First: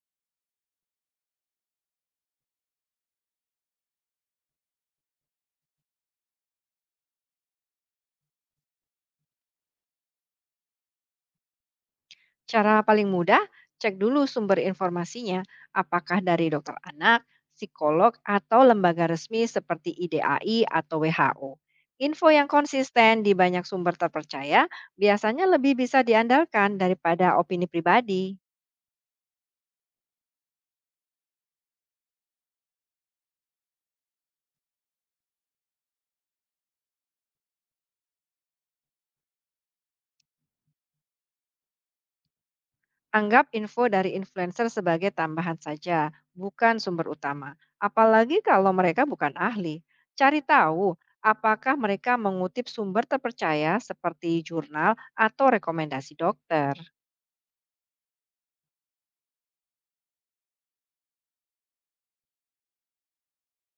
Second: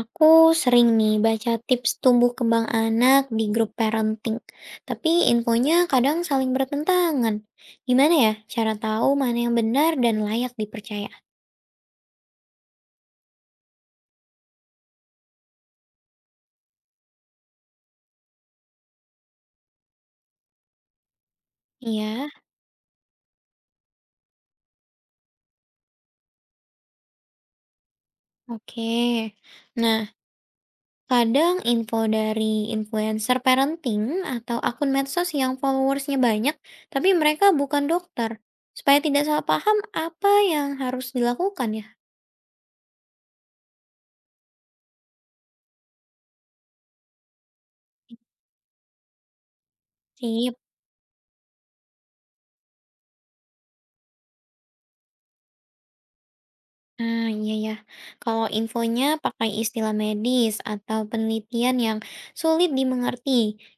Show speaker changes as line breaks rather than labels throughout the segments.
Aku sering nih baca tips tumbuh kembang anak di grup parenting, tapi infonya kadang saling bertentangan. Gimana ya cara tahu mana yang benar dan layak dipercaya?
Cara paling mudah, cek dulu sumber informasinya, apakah dari dokter anak, psikolog, atau lembaga resmi seperti IDAI atau WHO.
Iya,
Info yang konsisten di banyak sumber terpercaya biasanya lebih bisa diandalkan daripada opini pribadi.
oke. Nah, kadang info dari influencer parenting atau akun medsos yang followersnya banyak, tapi mereka bukan dokter. Supaya tidak salah paham apa yang harus dilakukan ya.
Anggap info dari influencer sebagai tambahan saja, bukan sumber utama. Apalagi kalau mereka bukan ahli. Cari
Sip.
tahu apakah mereka mengutip sumber terpercaya seperti jurnal atau rekomendasi dokter.
Ah, iya ya. Kalau infonya pakai istilah medis atau penelitian yang sulit dimengerti,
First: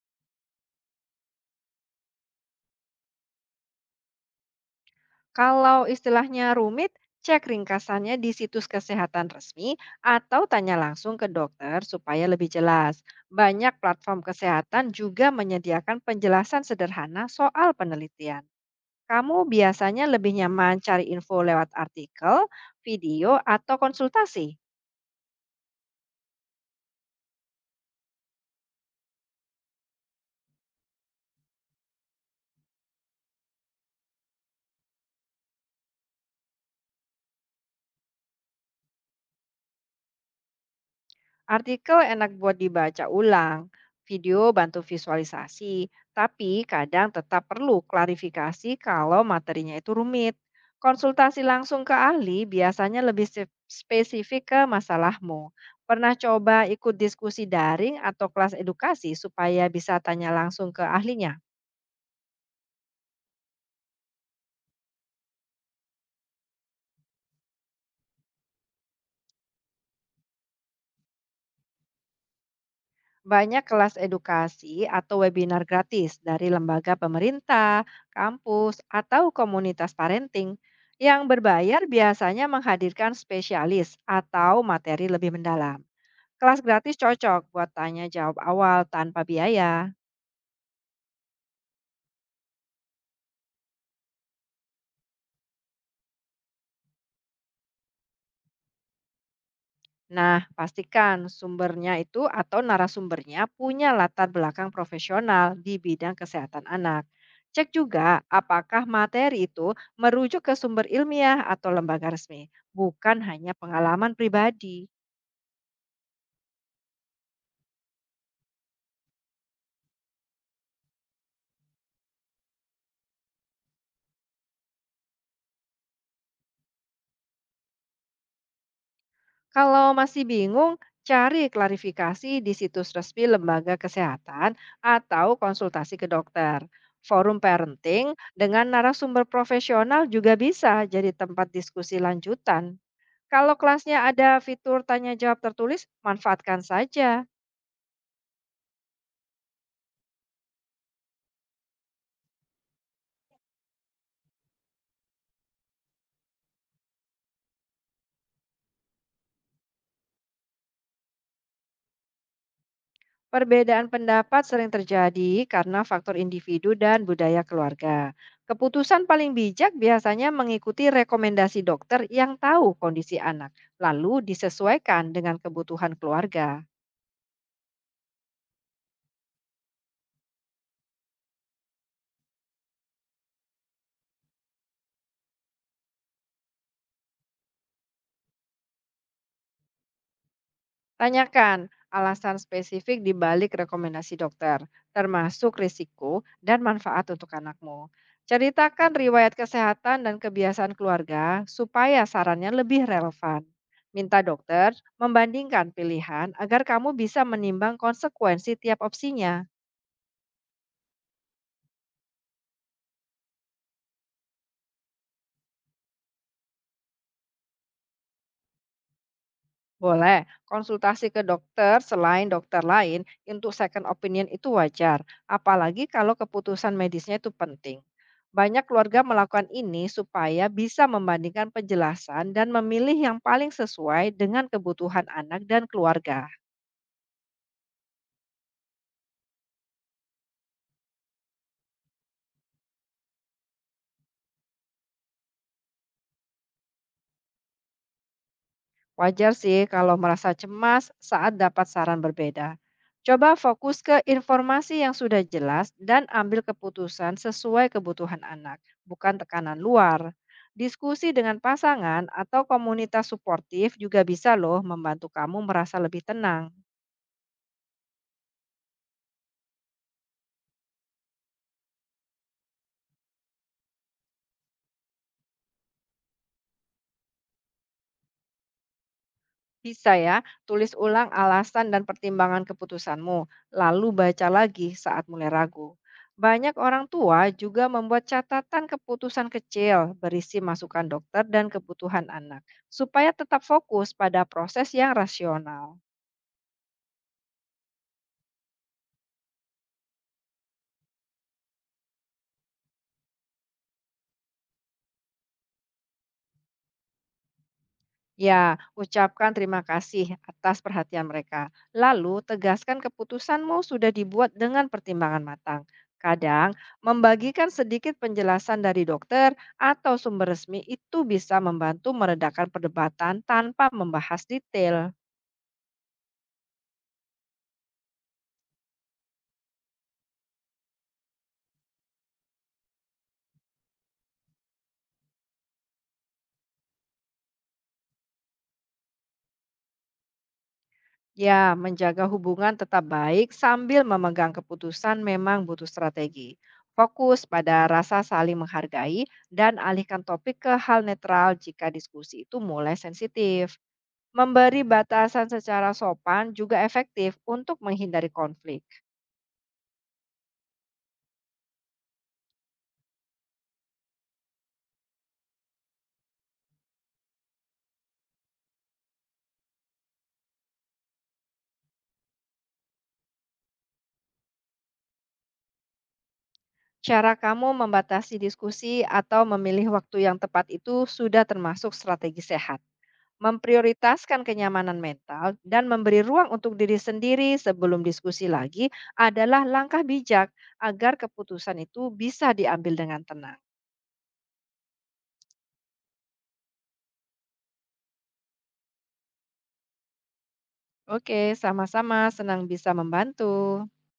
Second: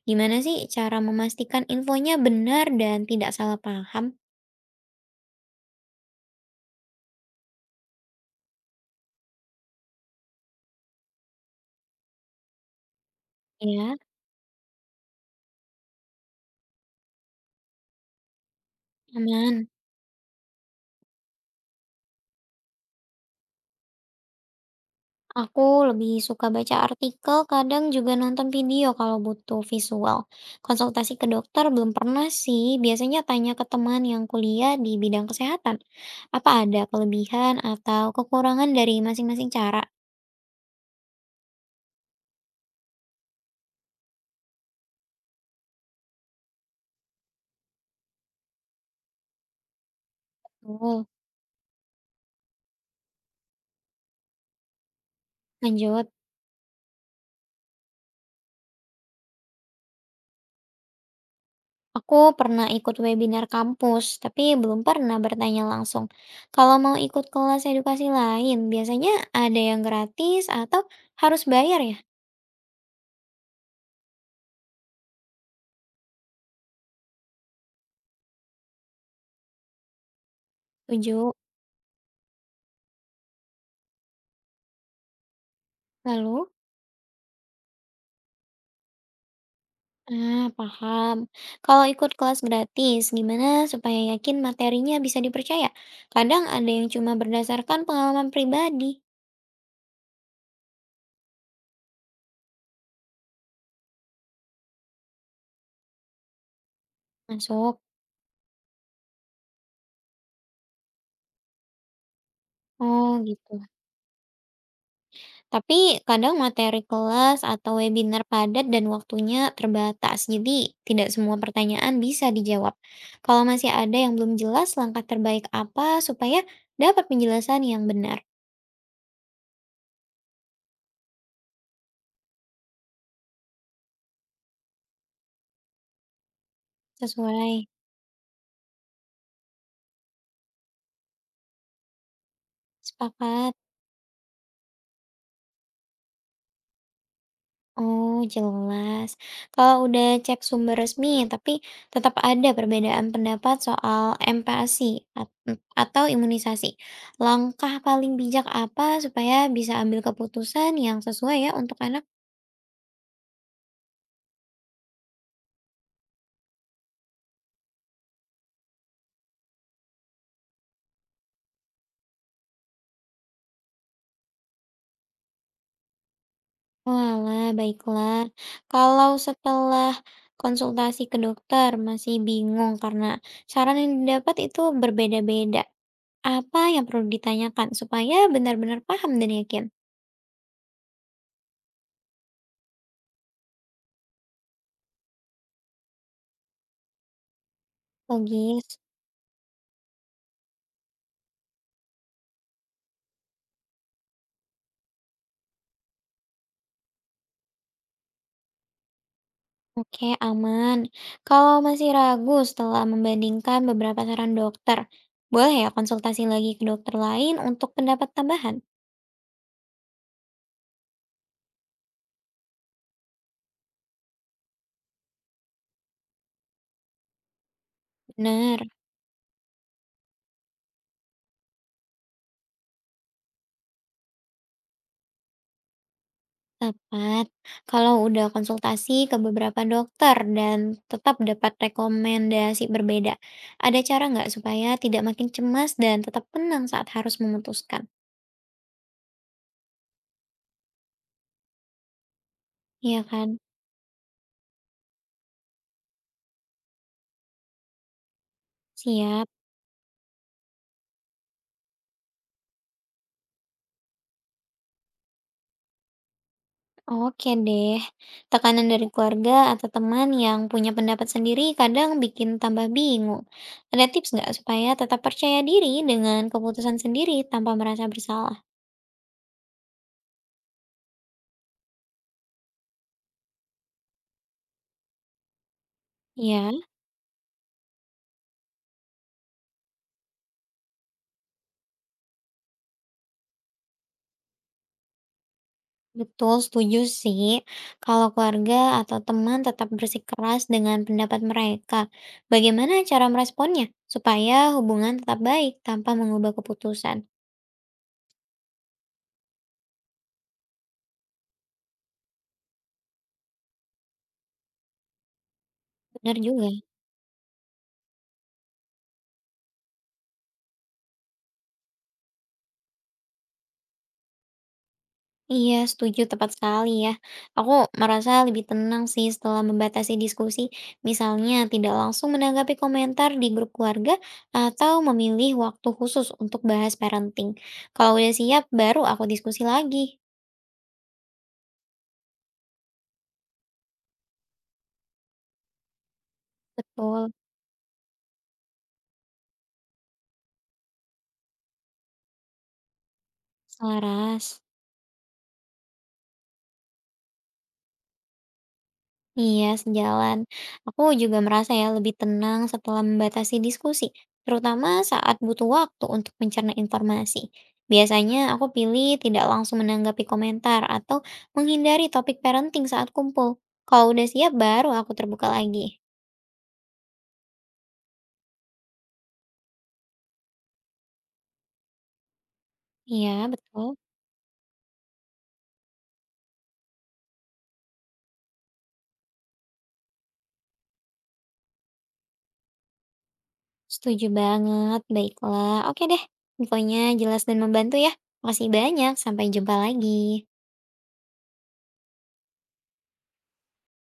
gimana sih cara memastikan infonya benar dan tidak salah paham?
Kalau istilahnya rumit, cek ringkasannya di situs kesehatan resmi atau tanya langsung ke dokter supaya lebih jelas. Banyak
Ya,
platform kesehatan juga menyediakan penjelasan sederhana soal penelitian. Kamu
aman.
biasanya lebih nyaman cari info lewat artikel, video, atau konsultasi?
Aku lebih suka baca artikel, kadang juga nonton video kalau butuh visual. Konsultasi ke dokter belum pernah sih, biasanya tanya ke teman yang kuliah di bidang kesehatan. Apa ada kelebihan atau kekurangan dari masing-masing cara?
Artikel enak buat dibaca ulang, video bantu visualisasi, tapi kadang tetap perlu klarifikasi kalau materinya itu rumit.
Betul.
Konsultasi langsung ke ahli biasanya lebih spesifik ke masalahmu.
Lanjut.
Pernah coba ikut diskusi daring atau kelas edukasi supaya bisa tanya langsung ke ahlinya?
Aku pernah ikut webinar kampus, tapi belum pernah bertanya langsung. Kalau mau ikut kelas edukasi lain, biasanya ada yang gratis atau harus bayar ya?
Banyak kelas edukasi atau webinar gratis dari lembaga pemerintah, kampus, atau komunitas parenting. Yang
Setuju.
berbayar biasanya menghadirkan spesialis atau materi lebih mendalam.
Lalu?
Kelas gratis cocok buat tanya jawab awal tanpa biaya.
Ah, paham. Kalau ikut kelas gratis, gimana supaya yakin materinya bisa dipercaya? Kadang ada yang cuma berdasarkan pengalaman pribadi.
Nah, pastikan sumbernya itu atau narasumbernya punya latar belakang profesional di bidang kesehatan anak. Cek
Masuk.
juga apakah materi itu merujuk ke sumber ilmiah atau lembaga resmi,
Oh,
bukan
gitu.
hanya pengalaman pribadi.
Tapi kadang materi kelas atau webinar padat dan waktunya terbatas, jadi tidak semua pertanyaan bisa dijawab. Kalau masih ada yang belum jelas, langkah terbaik apa supaya dapat penjelasan yang benar?
Kalau masih bingung, cari klarifikasi di situs resmi lembaga kesehatan atau konsultasi ke dokter. Forum
Sesuai,
parenting dengan narasumber profesional juga bisa jadi tempat diskusi lanjutan.
sepakat.
Kalau kelasnya ada fitur tanya jawab tertulis, manfaatkan saja.
Oh, jelas. Kalau udah cek sumber resmi, tapi tetap ada perbedaan pendapat soal MPASI atau imunisasi. Langkah paling bijak apa supaya bisa ambil keputusan yang sesuai ya untuk anak.
Perbedaan pendapat sering terjadi karena faktor individu dan budaya keluarga. Keputusan paling bijak biasanya mengikuti rekomendasi dokter yang tahu kondisi anak, lalu disesuaikan dengan kebutuhan keluarga.
Oalah, baiklah. Kalau setelah konsultasi ke dokter masih bingung karena saran yang didapat itu berbeda-beda, apa yang perlu ditanyakan supaya benar-benar paham dan yakin?
Tanyakan alasan spesifik di balik rekomendasi dokter, termasuk risiko dan manfaat untuk anakmu.
Logis.
Ceritakan riwayat kesehatan dan kebiasaan keluarga supaya sarannya lebih relevan. Minta dokter membandingkan pilihan agar kamu bisa menimbang konsekuensi tiap opsinya.
Oke, aman. Kalau masih ragu setelah membandingkan beberapa saran dokter, boleh ya konsultasi lagi ke dokter lain untuk pendapat tambahan?
Boleh, konsultasi ke dokter selain dokter lain untuk second opinion itu wajar, apalagi kalau keputusan medisnya itu penting. Banyak
Benar.
keluarga melakukan ini supaya bisa membandingkan penjelasan dan memilih yang paling sesuai dengan kebutuhan anak dan keluarga.
Tepat. Kalau udah konsultasi ke beberapa dokter dan tetap dapat rekomendasi berbeda, ada cara nggak supaya tidak makin cemas dan tetap tenang saat harus memutuskan?
Wajar sih kalau merasa cemas saat dapat saran berbeda.
Iya kan?
Coba fokus ke informasi yang sudah jelas dan ambil keputusan sesuai kebutuhan anak, bukan
Siap.
tekanan luar. Diskusi dengan pasangan atau komunitas suportif juga bisa loh membantu kamu merasa lebih tenang.
Oke deh. Tekanan dari keluarga atau teman yang punya pendapat sendiri kadang bikin tambah bingung. Ada tips nggak supaya tetap percaya diri dengan keputusan sendiri tanpa merasa bersalah?
Bisa ya, tulis ulang alasan dan pertimbangan keputusanmu, lalu baca lagi saat mulai ragu.
Ya.
Banyak orang tua juga membuat catatan keputusan kecil berisi masukan dokter dan kebutuhan anak, supaya tetap fokus pada proses yang rasional.
Betul, setuju sih. Kalau keluarga atau teman tetap bersikeras dengan pendapat mereka, bagaimana cara meresponnya supaya hubungan tetap baik tanpa mengubah keputusan?
Ya, ucapkan terima kasih atas perhatian mereka. Lalu, tegaskan keputusanmu sudah dibuat dengan pertimbangan matang.
Benar juga.
Kadang, membagikan sedikit penjelasan dari dokter atau sumber resmi itu bisa membantu meredakan perdebatan tanpa membahas detail.
Iya, setuju tepat sekali ya. Aku merasa lebih tenang sih setelah membatasi diskusi, misalnya tidak langsung menanggapi komentar di grup keluarga atau memilih waktu khusus untuk bahas parenting. Kalau udah siap, baru aku diskusi lagi.
Ya, menjaga hubungan tetap baik sambil memegang keputusan memang butuh strategi.
Betul,
Fokus pada rasa saling menghargai dan alihkan topik ke hal netral jika diskusi itu mulai sensitif.
selaras.
Memberi batasan secara sopan juga efektif untuk menghindari konflik.
Iya, sejalan. Aku juga merasa ya lebih tenang setelah membatasi diskusi, terutama saat butuh waktu untuk mencerna informasi. Biasanya aku pilih tidak langsung menanggapi komentar atau menghindari topik parenting saat kumpul. Kalau udah siap, baru aku terbuka lagi.
Cara kamu membatasi diskusi atau memilih waktu yang tepat itu sudah termasuk strategi sehat.
Iya, betul.
Memprioritaskan kenyamanan mental dan memberi ruang untuk diri sendiri sebelum diskusi lagi adalah langkah bijak agar keputusan itu bisa diambil dengan tenang.
Setuju banget. Baiklah. Oke deh. Infonya jelas dan membantu ya. Makasih banyak. Sampai jumpa lagi.
Oke, sama-sama senang bisa membantu.